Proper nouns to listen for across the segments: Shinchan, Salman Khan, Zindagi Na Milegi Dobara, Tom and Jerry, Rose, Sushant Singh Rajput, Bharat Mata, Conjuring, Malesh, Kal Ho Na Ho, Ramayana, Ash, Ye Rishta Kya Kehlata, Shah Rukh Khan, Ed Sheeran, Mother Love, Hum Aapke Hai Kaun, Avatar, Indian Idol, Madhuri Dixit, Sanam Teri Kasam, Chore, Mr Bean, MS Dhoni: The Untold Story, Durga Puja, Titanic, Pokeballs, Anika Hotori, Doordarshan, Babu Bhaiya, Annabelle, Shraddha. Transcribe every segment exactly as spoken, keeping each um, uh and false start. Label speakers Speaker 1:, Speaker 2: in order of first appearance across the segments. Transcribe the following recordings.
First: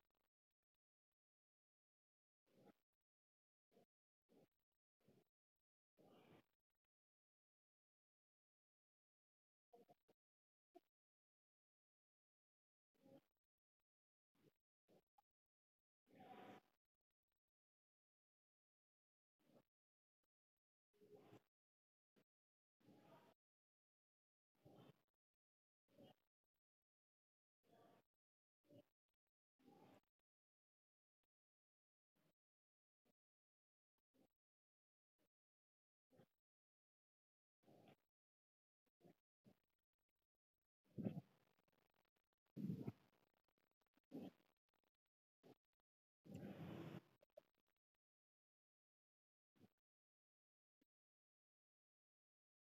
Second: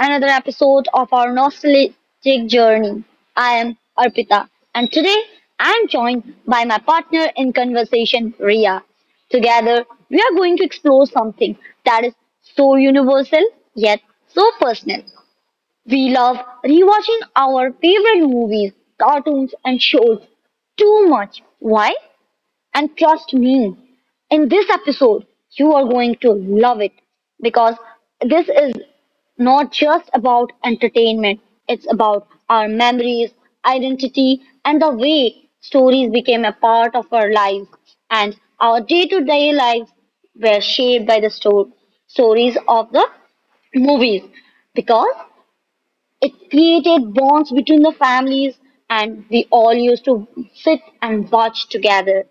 Speaker 1: another episode of our nostalgic journey. I am Arpita, and today I am joined by my partner in conversation, Ria. Together, we are going to explore something that is so universal yet so personal. We love rewatching our favorite movies, cartoons, and shows too much. Why? And trust me, in this episode, you are going to love it because this is not just about entertainment, it's about our memories, identity, and the way stories became a part of our lives and our day to day lives were shaped by the sto- stories of the movies because it created bonds between the families and we all used to sit and watch together.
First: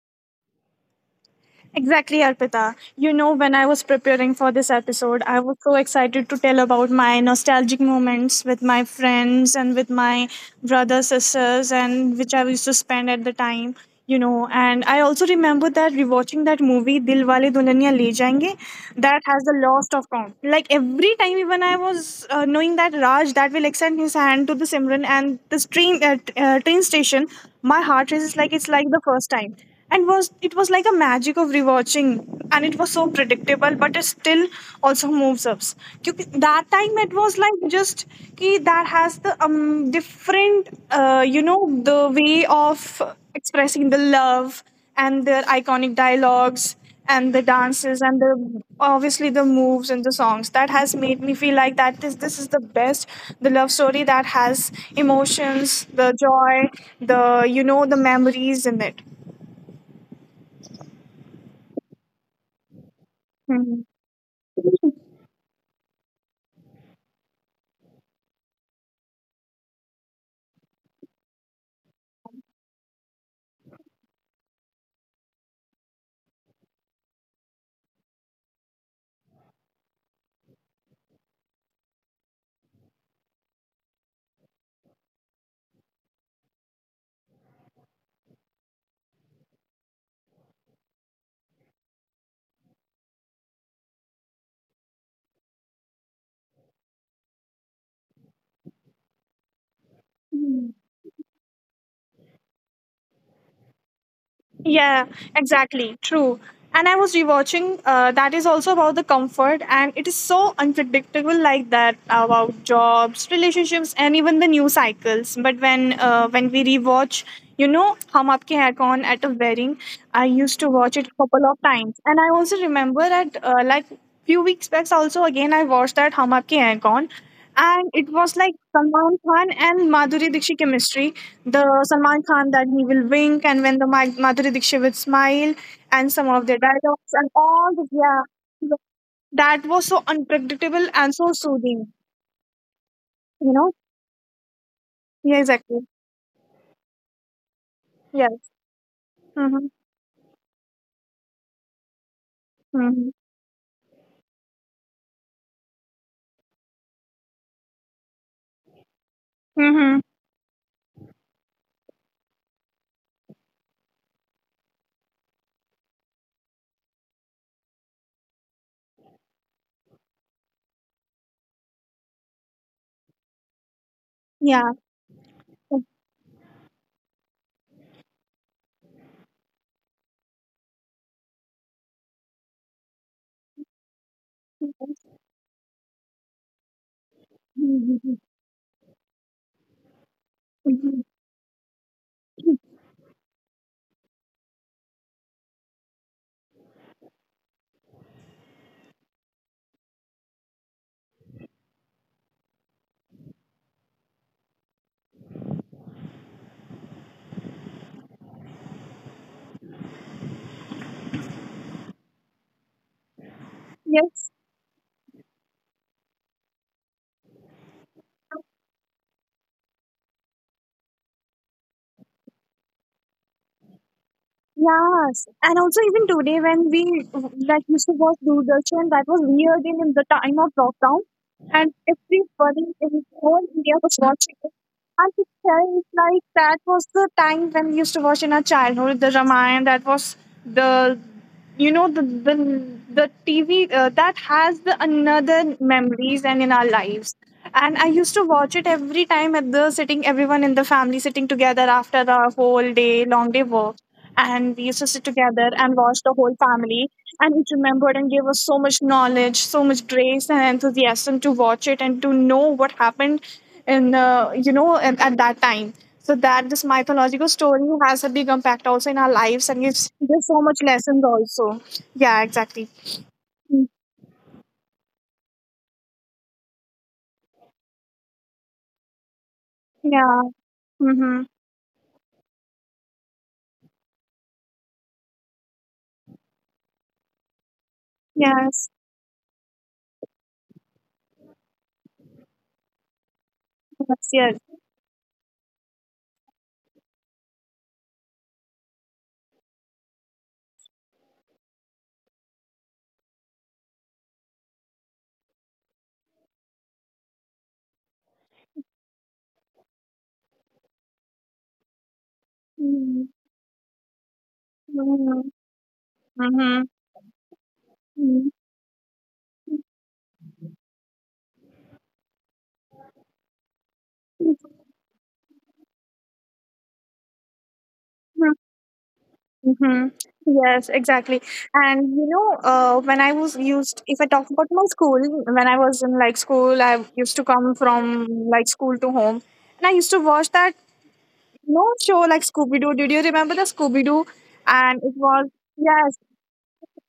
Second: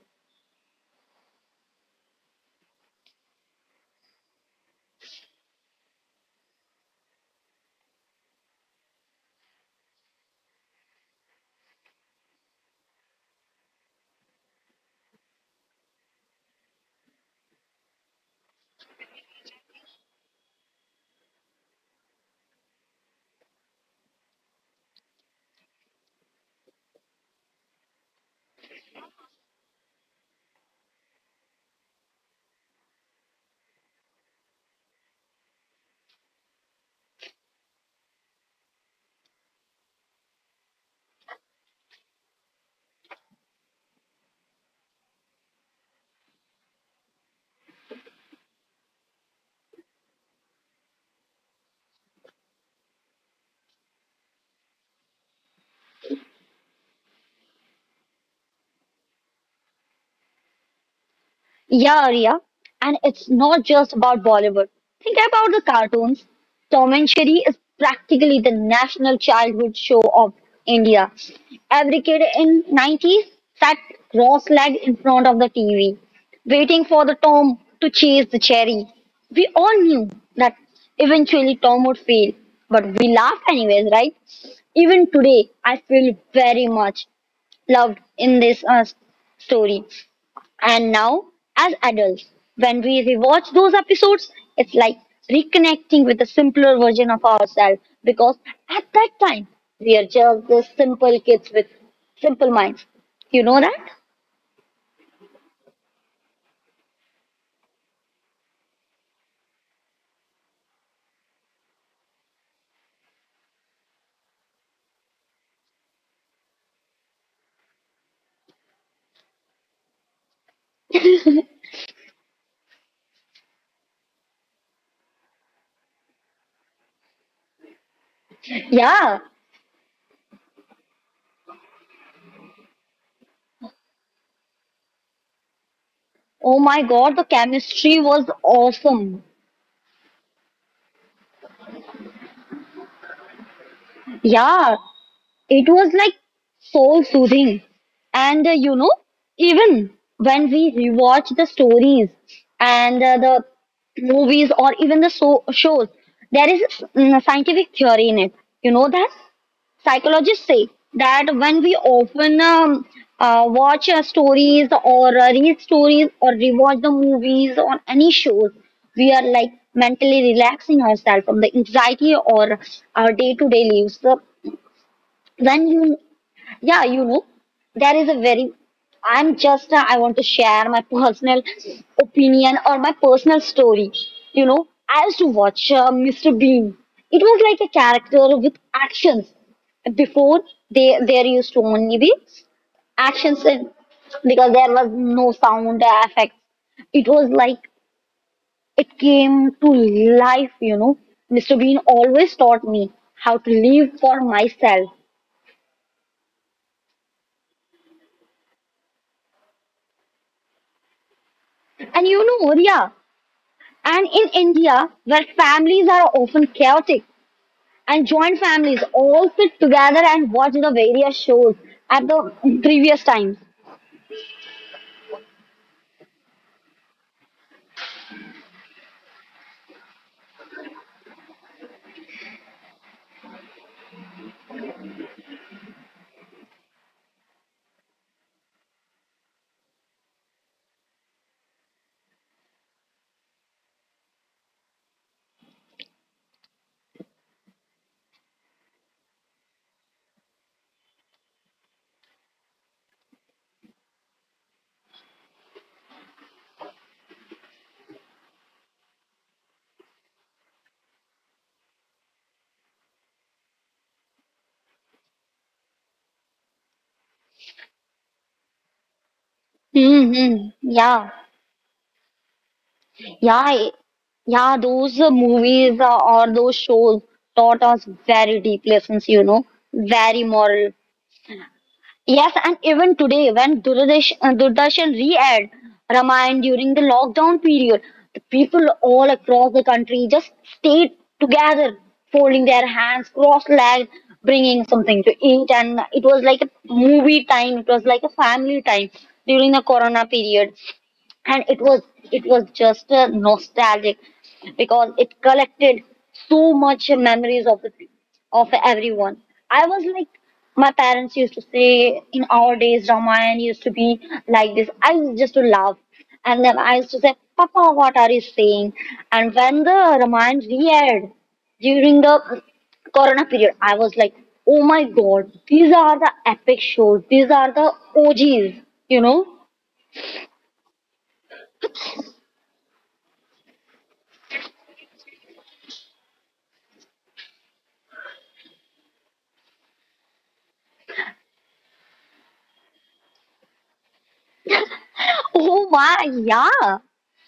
Speaker 2: Exactly, Arpita. You know, when I was preparing for this episode, I was so excited to tell about my nostalgic moments with my friends and with my brothers, sisters, and which I used to spend at the time, you know. And I also remember that rewatching that movie, Dil Wale Dulhania Le Jayenge, that has a lost of count. Like every time, even I was uh, knowing that Raj, that will extend his hand to the Simran and the train, uh, t- uh, train station, my heart races like it's like the first time and was it was like a magic of rewatching, and it was so predictable but it still also moves us. क्योंकि that time it was like just कि that has the um different uh, you know the way of expressing the love and their iconic dialogues and the dances and the obviously the moves and the songs, that has made me feel like that this this is the best, the love story that has emotions, the joy, the you know the memories in it.
Speaker 1: Yeah, Arya, and it's not just
Speaker 2: Hmm.
Speaker 1: about Bollywood. Think about the cartoons. Tom and Jerry is practically the national childhood show of India. Every kid in nineties sat cross-legged in front of the T V, waiting for the Tom to chase the cherry. We all knew that eventually Tom would fail, but we laughed anyways, right? Even today, I feel very much loved in this uh, story. And now, as adults, when we rewatch those episodes, it's like reconnecting with a simpler version of ourselves because at that time, we are just these simple kids with simple minds. You know that?
Speaker 2: Yeah, exactly. True. And I was rewatching. Uh, that is also about the comfort, and it is so unpredictable, like that about jobs, relationships, and even the news cycles. But when uh, when we rewatch, you know, Hum Aapke Hai Kaun at a wedding, I used to watch it a couple of times, and I also remember that uh, like few weeks back. Also, again, I watched that Hum Aapke Hai Kaun, and it was like
Speaker 1: Yeah.
Speaker 2: Salman Khan and Madhuri Dixit chemistry. The Salman Khan, that he will wink, and when the Ma- Madhuri Dixit will smile, and
Speaker 1: Oh
Speaker 2: some
Speaker 1: my
Speaker 2: of their
Speaker 1: god, the
Speaker 2: dialogues and
Speaker 1: chemistry
Speaker 2: all
Speaker 1: was
Speaker 2: the, yeah,
Speaker 1: awesome.
Speaker 2: that was so unpredictable and so soothing. You know?
Speaker 1: Yeah. It
Speaker 2: Yeah,
Speaker 1: was like
Speaker 2: exactly.
Speaker 1: soul soothing. And uh, you know,
Speaker 2: Yes.
Speaker 1: even
Speaker 2: Mm-hmm.
Speaker 1: when we rewatch the stories and uh, the
Speaker 2: Mm-hmm.
Speaker 1: movies or even the so- shows, there is mm, a scientific theory in it. You know that
Speaker 2: Mm-hmm.
Speaker 1: psychologists say that when we often um, uh, watch uh, stories or uh, read stories or rewatch the movies or any shows, we are like mentally relaxing ourselves from the anxiety or our day to day lives. So
Speaker 2: Yeah.
Speaker 1: when you, yeah, you know there is a very, i'm just uh, I want to share my personal opinion or my personal story. You know, I used to watch uh, Mr. Bean. It was like a character with actions before. They There used to only be actions, and because there was no sound effects, it was like it came to life, you know. Mr. Bean always taught me how to live for myself, and you know, yeah. And in India,
Speaker 2: Yes.
Speaker 1: where families are often chaotic and joint families all sit together and watch the various shows at the previous times.
Speaker 2: Yes, and also even today, when we like used to watch Doordarshan, that was weird, in the time of lockdown, and everybody in whole India was watching it. I could tell, it's like that was the time when we used to watch in our childhood, the Ramayana. That was the you know the the the T V, uh, that has the another memories and in our lives. And I used to watch it every time, at the sitting, everyone in the family sitting together after the whole day, long day work, and we used to sit together and watch, the whole family, and it remembered and gave us so much knowledge, so much grace and enthusiasm to watch it and to know what happened in uh, you know at, at that time. So that this mythological story has a big impact also in our lives and
Speaker 1: Mm-hmm.
Speaker 2: gives gives so
Speaker 1: Yeah,
Speaker 2: much lessons also. Yeah, exactly.
Speaker 1: yeah, I-
Speaker 2: Mm,
Speaker 1: yeah. Those uh, movies uh, or those shows taught us very deep lessons, you know, very moral.
Speaker 2: yeah. Mm-hmm.
Speaker 1: Yes, and even today, when Durdash- uh, Doordarshan re-aired Ramayana during the lockdown period, the people all
Speaker 2: Yes,
Speaker 1: across the country just stayed together, folding their hands, cross-legged, bringing
Speaker 2: yes, yes.
Speaker 1: something to eat, and it was like a movie time. It was like a family time during the Corona period, and it was it was just a nostalgic because it collected so much memories of the of everyone. I was like, my parents used to say in our days Ramayan used
Speaker 2: Mm-hmm.
Speaker 1: to be like this. I used just to
Speaker 2: Mm-hmm.
Speaker 1: laugh, and then I used to say, Papa, what are you saying?
Speaker 2: Mm-hmm.
Speaker 1: And when the Ramayan re-aired during the Corona period, I was like, oh my God, these are the epic shows, these are the OGs, you know.
Speaker 2: Mm-hmm. Yes, exactly. And you know, uh, when I was used, if I talk about my school, when I was in like school, I used to come from like school to home, and I used to watch that you know show like Scooby Doo. Did you remember the Scooby Doo? And it was,
Speaker 1: Oh my,
Speaker 2: yes,
Speaker 1: yeah,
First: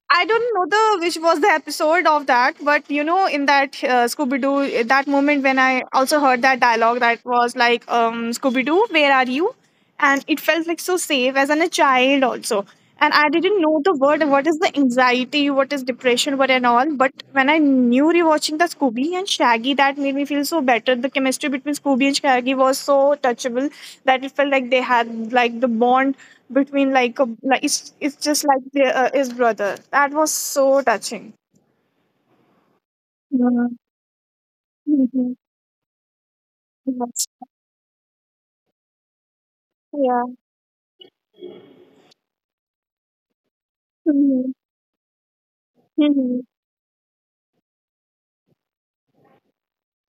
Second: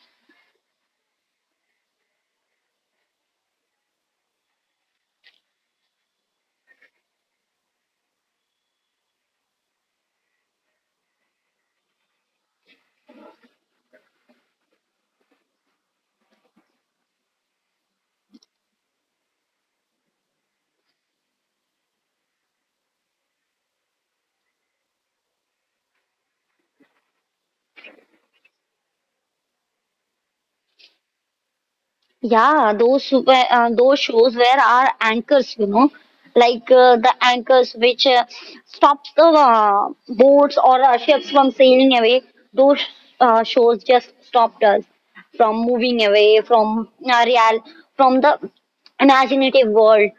Speaker 2: I don't know the which was the episode of that, but you know, in that uh, Scooby Doo, that moment when I also heard that dialogue, that was like, um, Scooby Doo, where are you? And it felt like so safe as an a child also, and I didn't know the word. What is the anxiety? What practice depression, but and all, but when I knew rewatching the Scooby and Shaggy, that made me feel so better. The chemistry between Scooby and Shaggy was so touchable, that it felt like they had like the bond between, like, a, like it's, it's just like the, uh, his brother, that was so touching.
Speaker 1: yeah. Those were
Speaker 2: Yeah.
Speaker 1: uh, those shows where our
Speaker 2: Mhm.
Speaker 1: anchors, you know, like uh, the
Speaker 2: Yes,
Speaker 1: anchors which uh, stops the uh,
Speaker 2: yeah.
Speaker 1: boats or uh, ships from sailing away. Those uh, shows just stopped
Speaker 2: Mhm.
Speaker 1: us from moving away
Speaker 2: Mhm.
Speaker 1: from uh, real, from the imaginative world.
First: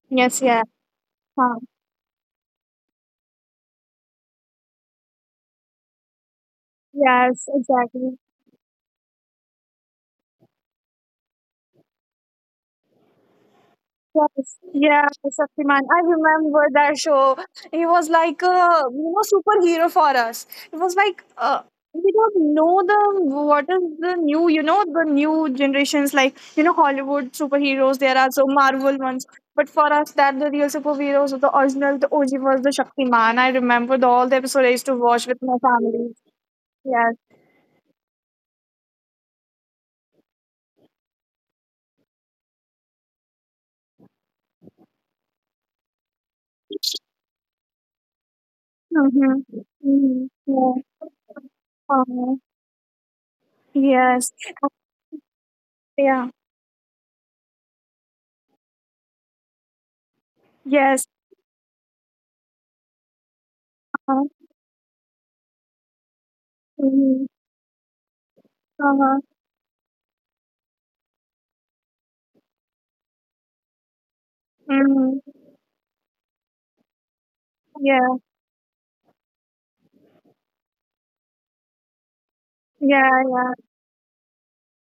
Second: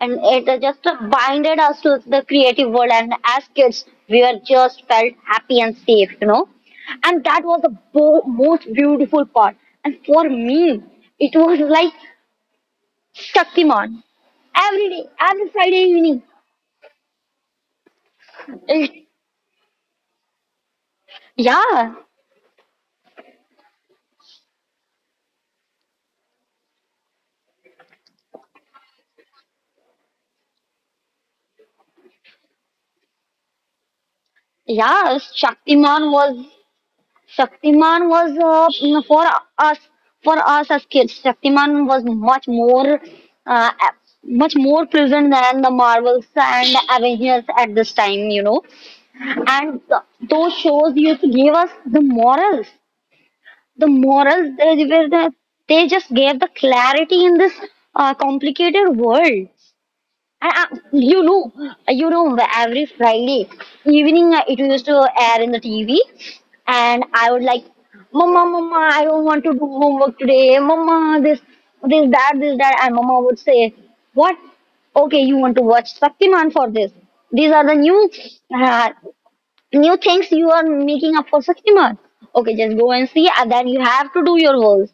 Speaker 1: And
Speaker 2: Yes,
Speaker 1: it uh,
Speaker 2: yeah.
Speaker 1: just uh,
Speaker 2: Huh.
Speaker 1: binded us to the creative world, and as kids we were just felt happy and safe, you know. And that
Speaker 2: Yes,
Speaker 1: was the
Speaker 2: exactly.
Speaker 1: bo- most beautiful part. And for me, it was like Shaktiman.
Speaker 2: Yes,
Speaker 1: Every
Speaker 2: yeah,
Speaker 1: day, every
Speaker 2: Shaktiman.
Speaker 1: Friday
Speaker 2: I
Speaker 1: evening,
Speaker 2: remember that show. He was like a you
Speaker 1: it.
Speaker 2: know superhero for us. It was like, uh,
Speaker 1: yeah
Speaker 2: we don't know the, what is the new you know the new generations like, you know Hollywood superheroes. There are so Marvel ones, but for us that the real superheroes, the original, the O G was the Shaktiman. I remember the, all the episodes I used to watch
Speaker 1: yeah
Speaker 2: with my family.
Speaker 1: shaktiman was
Speaker 2: Yes.
Speaker 1: Shaktiman was uh, mm, for us for us as kids. Shaktiman was much more uh, much more present than the Marvels and Avengers at this time, you know.
Speaker 2: Mm-hmm.
Speaker 1: And th-
Speaker 2: Mm-hmm.
Speaker 1: those
Speaker 2: Yeah.
Speaker 1: shows used to give us the
Speaker 2: Uh-huh.
Speaker 1: morals. The
Speaker 2: Yes.
Speaker 1: morals, they were the, they just
Speaker 2: Yeah.
Speaker 1: gave the clarity in this uh, complicated world. And uh,
Speaker 2: Yes.
Speaker 1: you know, uh, you know, every Friday
Speaker 2: Uh-huh.
Speaker 1: evening, uh, it used to air in the T V, and
Speaker 2: Mm-hmm.
Speaker 1: I would like, Mama, Mama, I
Speaker 2: Uh-huh.
Speaker 1: don't want to do homework today. Mama, this, this, that, this, that, and Mama would say, what?
Speaker 2: Mhm.
Speaker 1: Okay, you want to watch Shaktiman for this? These are the new,
Speaker 2: Yeah.
Speaker 1: uh, new things you are making up for Shaktiman. Okay, just go
Speaker 2: Yeah,
Speaker 1: and see, and
Speaker 2: yeah.
Speaker 1: then you have to do your work.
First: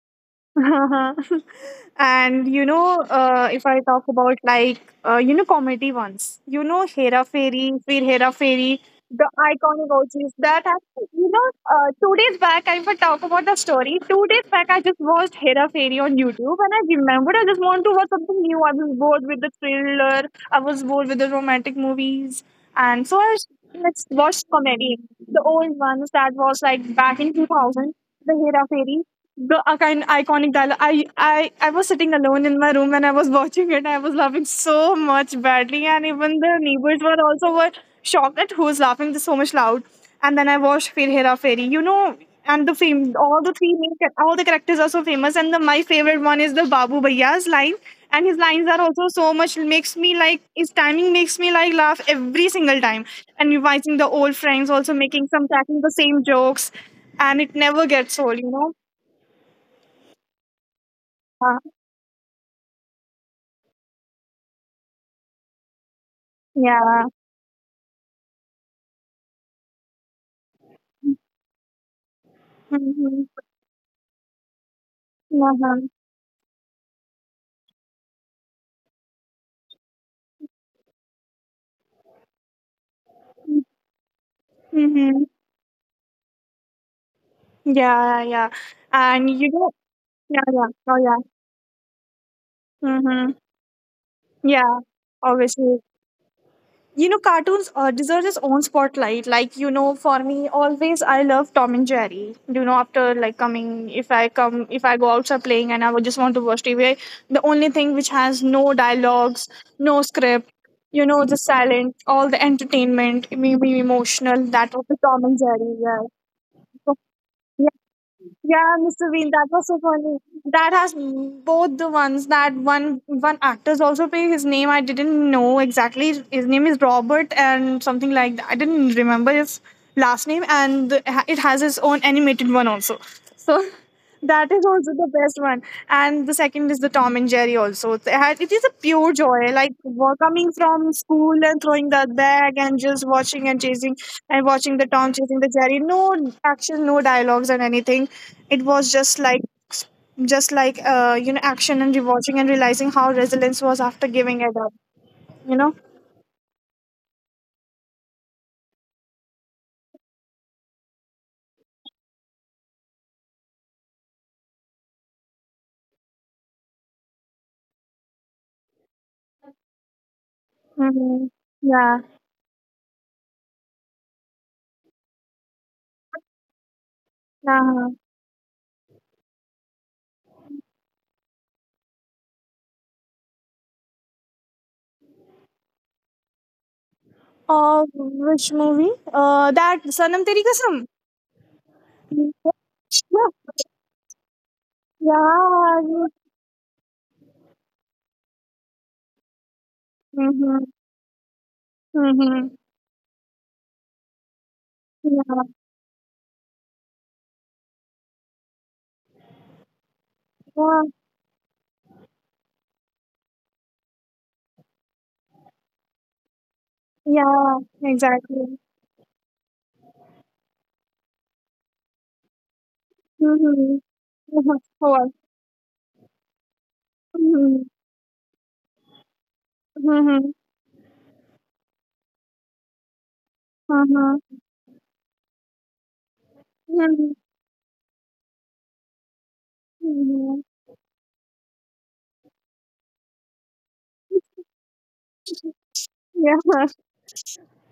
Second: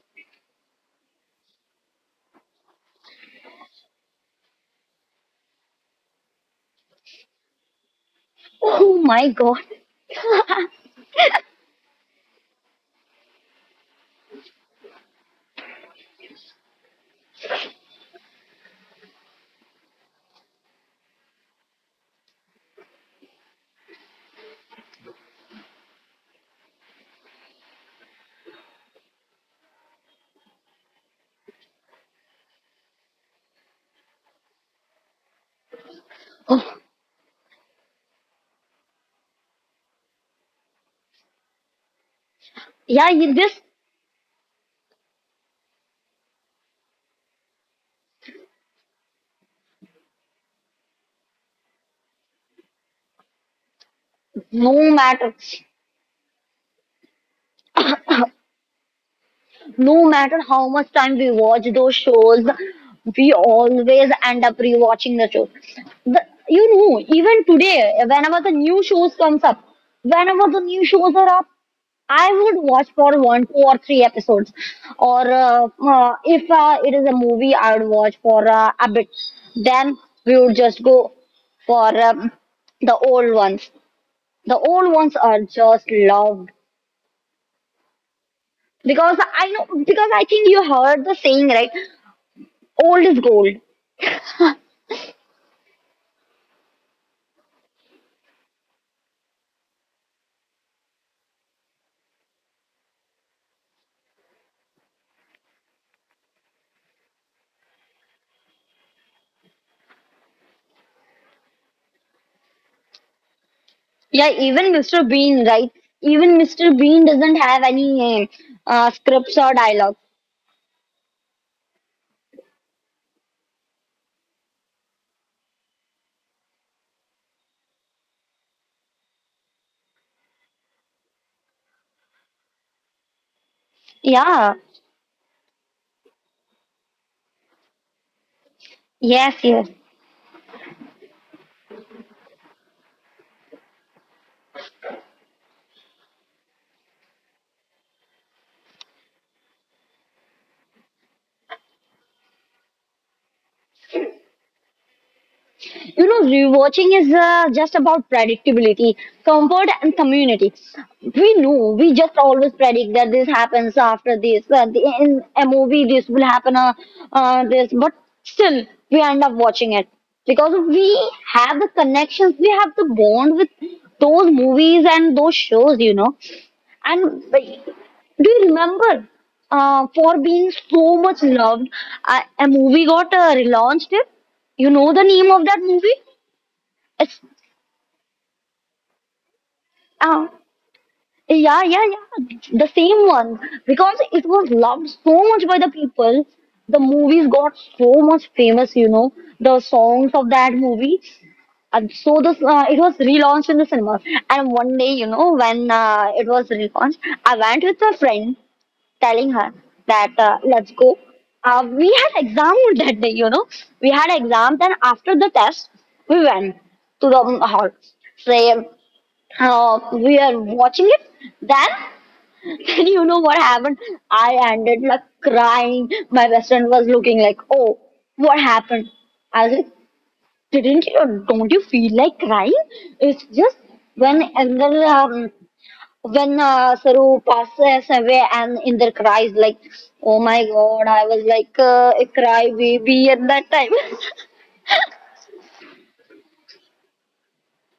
Speaker 2: And you know, uh, if I talk about like uh, you know comedy ones, you know Hera Fairy, Fir Hera Fairy,
Speaker 1: Oh
Speaker 2: the
Speaker 1: my God!
Speaker 2: iconic O Gs that have, you know uh, two days back, if I would talk about the story. Two days back I just watched Hera Fairy on YouTube, and I remembered I just want to watch something new. I was bored with the thriller, I was bored with the romantic movies, and so I s- let's watch comedy, the old ones, that was like back in two thousand, the Hera Fairy, the uh, kind iconic dialogue. I, I, I was sitting alone in my room and I was watching it. I was laughing so much badly, and even the neighbors were also were shocked at who's laughing this so much loud. And then I watched Fir Hera Fairy, you know, and the
Speaker 1: Yeah,
Speaker 2: fame,
Speaker 1: you-
Speaker 2: all the
Speaker 1: this
Speaker 2: three main, cha- all the characters are so famous. And the my favorite one is the Babu Bhaiya's line, and his lines are also so much, makes me like his timing makes me like laugh every single time. And revising the old friends,
Speaker 1: no
Speaker 2: also making
Speaker 1: matter.
Speaker 2: some, cracking the same jokes, and it never gets old, you know.
Speaker 1: No matter how much time we
Speaker 2: Uh,
Speaker 1: watch those shows, we always end up rewatching the shows. The, you know,
Speaker 2: Yeah.
Speaker 1: Even today, whenever the new shows comes up, whenever the new shows are up, I would watch for
Speaker 2: Mhm.
Speaker 1: one, two, or three episodes. Or, uh,
Speaker 2: Uh-huh.
Speaker 1: uh, if uh, it is a movie, I would watch for uh, a bit. Then we would just go for um, the old ones. The old ones
Speaker 2: Mhm.
Speaker 1: are just loved
Speaker 2: Yeah, yeah, yeah.
Speaker 1: because
Speaker 2: And
Speaker 1: I
Speaker 2: you
Speaker 1: know
Speaker 2: know,
Speaker 1: because I
Speaker 2: yeah,
Speaker 1: think you
Speaker 2: yeah. Oh,
Speaker 1: heard the
Speaker 2: yeah.
Speaker 1: saying, right. Old is
Speaker 2: Mhm.
Speaker 1: gold.
Speaker 2: Yeah. Obviously. You know, cartoons uh, deserve its own spotlight. Like, you know, for me, always I love Tom and Jerry. You know, after like coming, if I come, if I go outside playing, and I would just want to watch T V, the only thing which has no dialogues, no script, you know, the silent, all the entertainment, maybe
Speaker 1: Yeah,
Speaker 2: emotional,
Speaker 1: even
Speaker 2: that was the
Speaker 1: Mister
Speaker 2: Tom and
Speaker 1: Bean, right?
Speaker 2: Jerry.
Speaker 1: Even Mister Bean doesn't have
Speaker 2: Yeah.
Speaker 1: any
Speaker 2: Yeah,
Speaker 1: uh,
Speaker 2: Mister Bean,
Speaker 1: scripts
Speaker 2: that
Speaker 1: or
Speaker 2: was so
Speaker 1: dialogue.
Speaker 2: funny. That has both the ones, that one one actor's also playing his name. I didn't know exactly. His name is Robert and something like that. I didn't remember his last name, and the- it has its own animated one also. So that
Speaker 1: Yeah,
Speaker 2: is also the best one. And the second is the Tom and Jerry also. It had- it is a pure
Speaker 1: yes,
Speaker 2: joy,
Speaker 1: yes.
Speaker 2: like wa- coming from school and throwing that bag and just watching and chasing, and watching the Tom chasing the Jerry. No action, no dialogues and anything. It was just like just like uh, you know action and rewatching and realizing how resilience was after giving it up. You know.
Speaker 1: You know, rewatching is uh, just about predictability, comfort, and community. We know, we just always predict that this happens after this, uh, the, in a movie, this will happen, uh, uh, this, but still, we end up watching it because we
Speaker 2: Hmm.
Speaker 1: have the
Speaker 2: Yeah.
Speaker 1: connections, we have the bond with those movies and those shows, you know. And wait,
Speaker 2: Uh-huh.
Speaker 1: do you remember? Uh, for being so much loved, uh, a movie got uh, relaunched. It. You know the name of that movie? It's,
Speaker 2: Uh, which movie? Uh, that Sanam
Speaker 1: uh,
Speaker 2: Teri Kasam.
Speaker 1: yeah, yeah, yeah, the same one. Because it was loved
Speaker 2: Yeah.
Speaker 1: so much by the
Speaker 2: Yeah.
Speaker 1: people, the movies got so much famous. You know the songs of that
Speaker 2: Mhm.
Speaker 1: movie. And so this
Speaker 2: Mhm.
Speaker 1: uh, it was relaunched in the cinema. And one day, you know,
Speaker 2: Yeah.
Speaker 1: when uh, it was relaunched, I went with a friend telling her that, uh, let's
Speaker 2: Yeah.
Speaker 1: go. Uh, we had exam that day, you know. We had exam. Then after the test, we went to the um,
Speaker 2: Yeah.
Speaker 1: hall.
Speaker 2: Exactly.
Speaker 1: So uh, we are watching it. Then, then you know what
Speaker 2: Mhm.
Speaker 1: happened?
Speaker 2: Mhm.
Speaker 1: I
Speaker 2: Of
Speaker 1: ended
Speaker 2: course.
Speaker 1: like crying. My best friend was looking like,
Speaker 2: Mhm.
Speaker 1: oh, what happened? I was like,
Speaker 2: Mhm.
Speaker 1: didn't you? Don't you feel like crying? It's just when
Speaker 2: Mhm.
Speaker 1: another when uh,
Speaker 2: Mhm.
Speaker 1: Saru passes away and Indra cries like, "Oh my
Speaker 2: Mhm.
Speaker 1: God!" I was like uh, a cry baby at that time.
Speaker 2: Yeah.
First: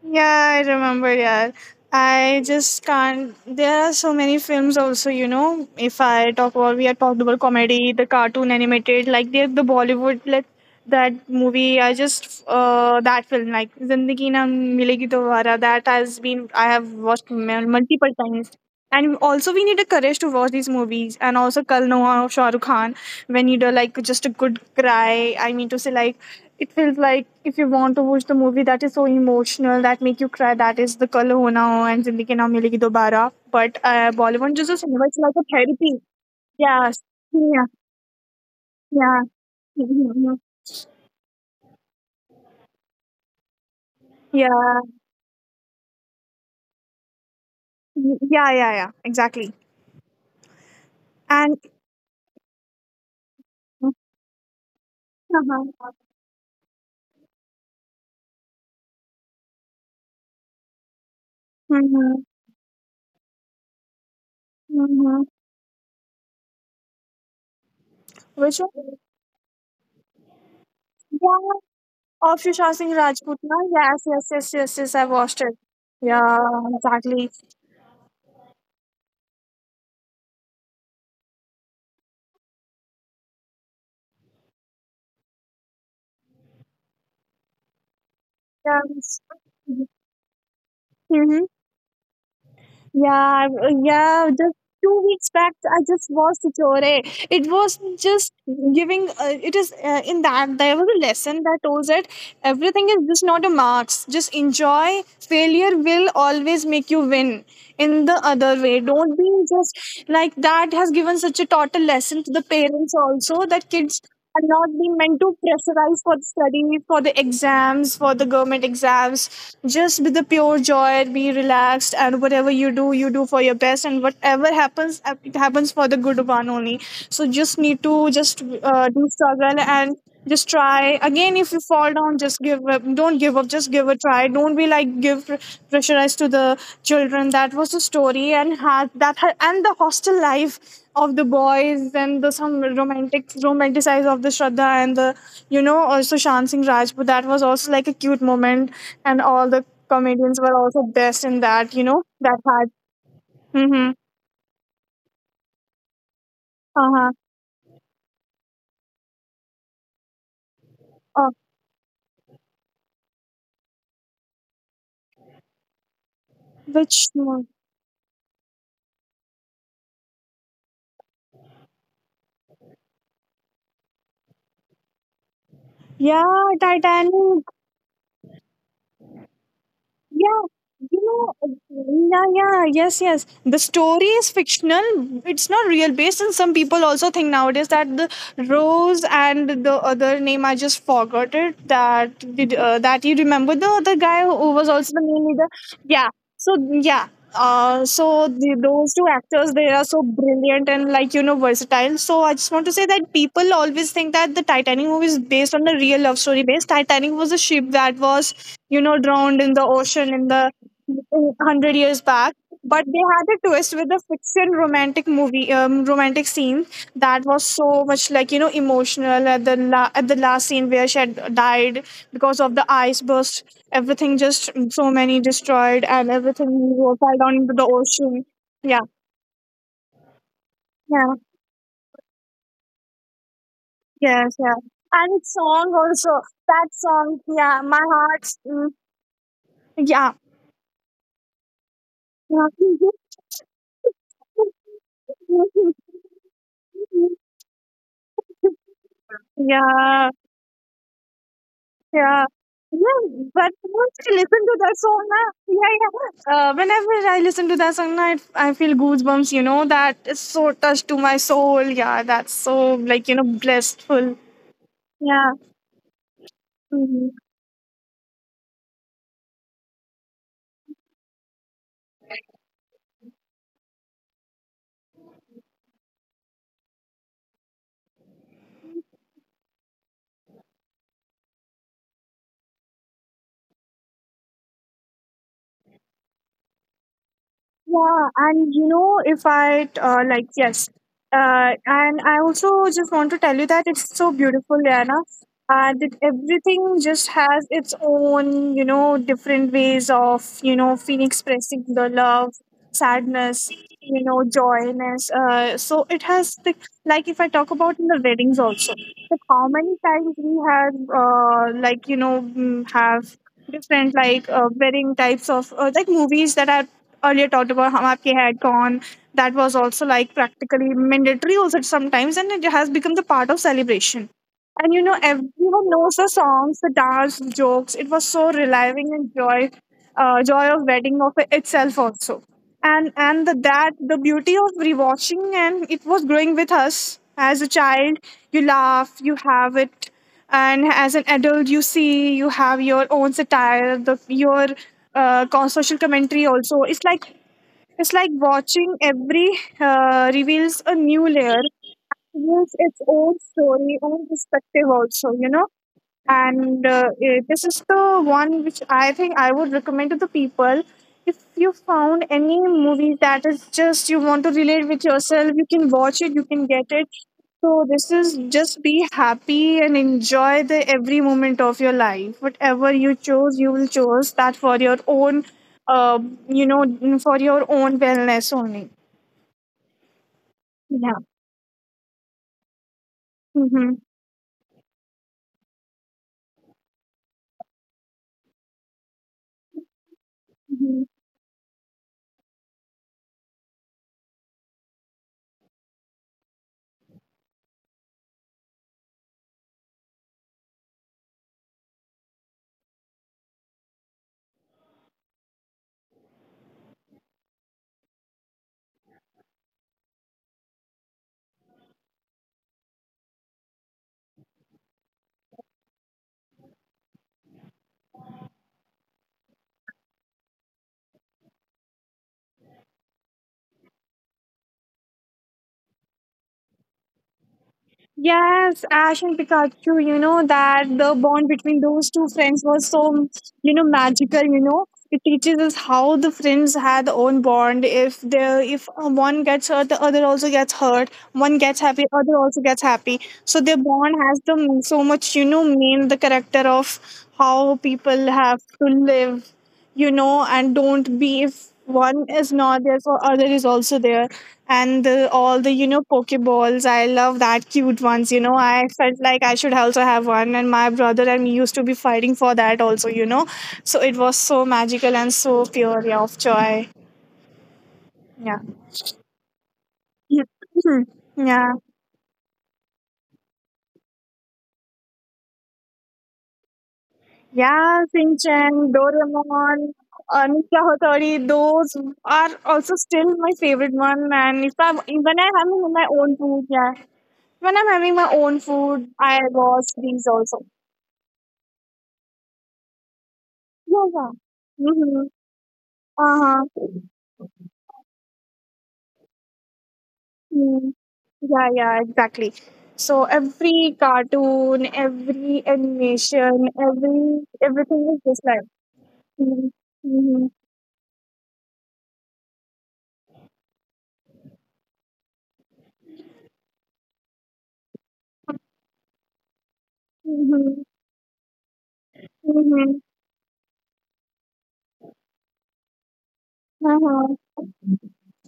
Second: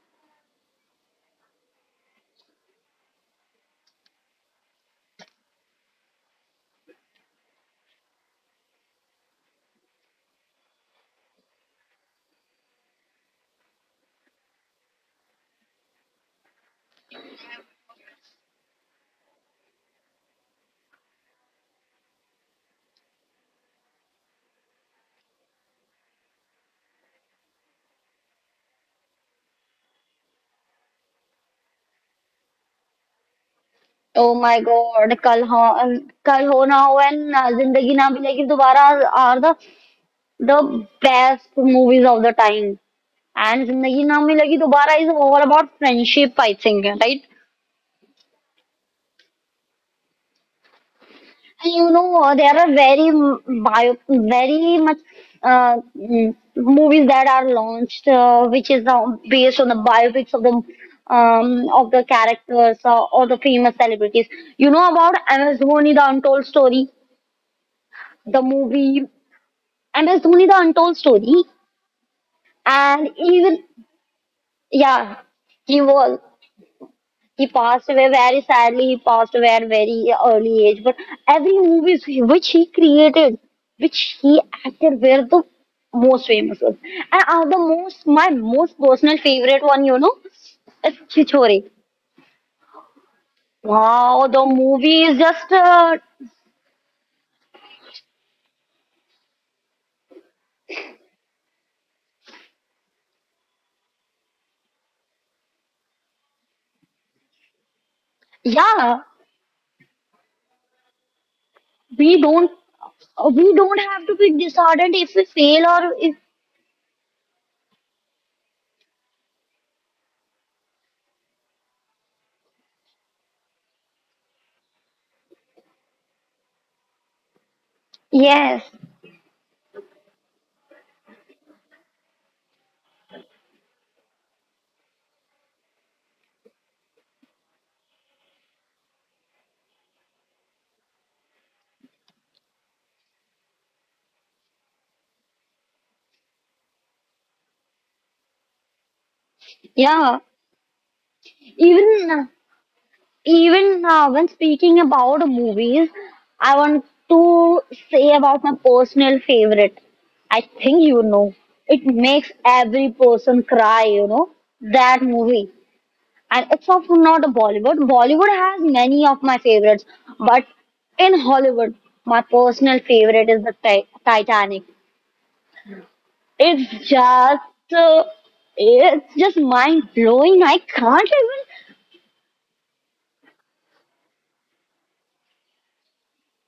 Speaker 2: Yeah, I remember, yeah. I just can't. There are so many films also, you know. If I talk about, we have talked about comedy, the cartoon animated, like the, the Bollywood, like that movie. I just, uh, that film, like Zindagi Na Milegi Dobara, that has been, I have watched mul- multiple times. And also, we need a courage to watch these movies. And also, Kal Noah of Shah Rukh Khan, we need a like just a good cry. I mean to say, like, it feels like if you want to watch the movie that is so emotional that make you cry, that is the Kal Ho Na Ho and Zindagi Na Milegi Dobara. But uh,
Speaker 1: Oh my
Speaker 2: Bollywood just is
Speaker 1: God!
Speaker 2: it's like
Speaker 1: कल
Speaker 2: a
Speaker 1: हो
Speaker 2: therapy.
Speaker 1: कल हो ना हो
Speaker 2: Yes.
Speaker 1: and uh,
Speaker 2: Yeah.
Speaker 1: जिंदगी ना मिलेगी दोबारा
Speaker 2: Yeah.
Speaker 1: are the
Speaker 2: Mhm.
Speaker 1: the best movies of the time. And जिंदगी ना
Speaker 2: Yeah.
Speaker 1: मिलेगी दोबारा is all about friendship, I think, right?
Speaker 2: Yeah. Yeah. Yeah. Exactly. And.
Speaker 1: And you know, there are very m- bio, very much
Speaker 2: Uh-huh.
Speaker 1: uh, mm, movies that are launched, uh, which is now based on the biopics of the um, of the
Speaker 2: Mhm.
Speaker 1: characters uh, or the famous celebrities. You know about
Speaker 2: Mhm.
Speaker 1: M S Dhoni, The Untold Story, the
Speaker 2: Which one?
Speaker 1: movie M S Dhoni, The Untold
Speaker 2: Yeah,
Speaker 1: Story,
Speaker 2: of Sushant Singh
Speaker 1: and
Speaker 2: Rajput, na?
Speaker 1: even,
Speaker 2: Yes, yes, yes, yes, yes. I
Speaker 1: yeah,
Speaker 2: watched it.
Speaker 1: he was
Speaker 2: Yeah, exactly.
Speaker 1: he passed away very sadly. He passed away at very early age. But every movie which he created, which he acted, were the most famous ones. And are the most my most
Speaker 2: Yeah,
Speaker 1: personal favorite one, you know, is
Speaker 2: mm-hmm.
Speaker 1: Chichore.
Speaker 2: Yeah, I-
Speaker 1: Wow,
Speaker 2: yeah.
Speaker 1: the
Speaker 2: Just
Speaker 1: movie
Speaker 2: two
Speaker 1: is
Speaker 2: weeks
Speaker 1: just
Speaker 2: back, I
Speaker 1: uh,
Speaker 2: just watched Chore. It was just giving. Uh, it is, uh, in that there was a lesson, that was it. Everything is just not a marks, just enjoy, failure will always make you win in the other way,
Speaker 1: yeah.
Speaker 2: don't be just like that has given such a total
Speaker 1: We
Speaker 2: lesson to the
Speaker 1: don't
Speaker 2: parents also
Speaker 1: we
Speaker 2: that
Speaker 1: don't
Speaker 2: kids
Speaker 1: have to be
Speaker 2: are not
Speaker 1: disheartened
Speaker 2: being
Speaker 1: if
Speaker 2: meant
Speaker 1: we
Speaker 2: to
Speaker 1: fail or
Speaker 2: pressurize
Speaker 1: if
Speaker 2: for the studies, for the exams, for the government exams, just with the pure joy be relaxed and whatever you do you do for your best and whatever happens it happens for the good one only. So just need to just
Speaker 1: yes,
Speaker 2: uh, do struggle and just try again if you fall down, just give up, don't give up, just give a try, don't be like give pr- pressurize to the children. That was the story, and had that ha- and the hostel life of the boys, and the some romantic romanticize of the Shraddha and the you know also Shan Singh Rajput, that was also like a cute moment. And all the
Speaker 1: yeah.
Speaker 2: comedians were also best in that, you know,
Speaker 1: even.
Speaker 2: that had
Speaker 1: Even
Speaker 2: mm-hmm,
Speaker 1: uh, when speaking about movies, I want
Speaker 2: uh-huh.
Speaker 1: to say about my personal favorite. I think you
Speaker 2: Uh,
Speaker 1: know. It makes every person cry, you know, that movie. And it's of
Speaker 2: which
Speaker 1: not a
Speaker 2: one?
Speaker 1: Bollywood. Bollywood has many of my favorites, but in Hollywood, my personal favorite is the Ti- Titanic.
Speaker 2: Yeah,
Speaker 1: It's
Speaker 2: Titanic.
Speaker 1: just, uh, it's just mind
Speaker 2: Yeah,
Speaker 1: blowing. I
Speaker 2: you
Speaker 1: can't
Speaker 2: know,
Speaker 1: even
Speaker 2: uh, yeah, yeah, yes, yes. The story is fictional. It's not real based, and some people also think nowadays that the Rose and the other name, I just forgot it. That did uh, that, you remember the other guy who was also the main leader? Yeah. So yeah, uh, so the, those two actors, they are so brilliant and like you know versatile, so I just want to say that people always think that the Titanic movie is based on a real love story. Based Titanic was a ship that was you know drowned in the ocean in the one hundred years back, but they had a twist with a fiction romantic movie, um, romantic scene that was so much like you know emotional at the la- at the last scene where she had died because of the ice burst. Everything just so many destroyed and everything wa- fell down into the ocean. Yeah, yeah, yes, yeah. And its song also, that song, yeah, my heart, mm, yeah. Yeah, yeah. Yeah, yeah, but once I listen to that song, na, yeah, yeah. Uh, whenever I listen to that song, na, it, I feel goosebumps, you know, that is so touched to my soul. Yeah, that's so, like, you know, blissful. Yeah. Mm-hmm. Yeah, and you know, if I uh, like, yes. Uh, and I also just want to tell you that it's so beautiful, Rihanna, and it, everything just has its own you know different ways of you know feeling expressing the love, sadness, you know, joyness, uh, so it has the, like if I talk about in the weddings also, like how many times we have uh, like you know mm, have different like uh, wedding types of uh, like movies that I earlier talked about Hum Aapke had gone, that was also like practically mandatory also sometimes, and it has become the part of celebration. And you know, everyone knows the songs, the dance, the jokes. It was so reliving and joy, uh, joy of wedding of itself also. And and the, that the beauty of rewatching, and it was growing with us as a child. You laugh, you have it, and as an adult, you see you have your own satire, the your uh, con- social commentary also. It's like it's like watching every uh, reveals a new layer, reveals its own story, own perspective also, you know. And uh, eh, this is the one which I think I would recommend to the people. If you found any movie that is just you want to relate with yourself, you can watch it, you can get it. So this is just be happy and enjoy the every moment of your life, whatever you chose you will choose that for your own uh, you know, for your own wellness only. Yeah. Hmm. Yes, Ash and Pikachu, you know that the bond between those two friends was so, you know, magical, you know. It teaches us how the friends had their own bond. If the if uh, one gets hurt, the other also gets hurt. One gets happy, other also gets happy. So their bond has the so much, you know, main the character of how people have to live, you know, and don't be if one is not there, so other is also there. And the, all the, you know, Pokeballs, I love that cute ones, you know. I felt like I should also have one, and my brother and me used to be fighting for that also, you know. So it was so magical and so pure, yeah, of joy. Yeah. Yeah. Mhm. Yeah. Yeah, Shinchan, Doraemon, Anika Hotori, those are also still my favorite one. And if I even I have in my own food, yeah. When I'm having my own food, I watch these also. Yeah, yeah. Mm-hmm. Uh-huh. Mm. Yeah, yeah, exactly. So every cartoon, every animation, every everything is just like. Mm-hmm. Mm-hmm. Mm-hmm. Mm-hmm. Uh-huh.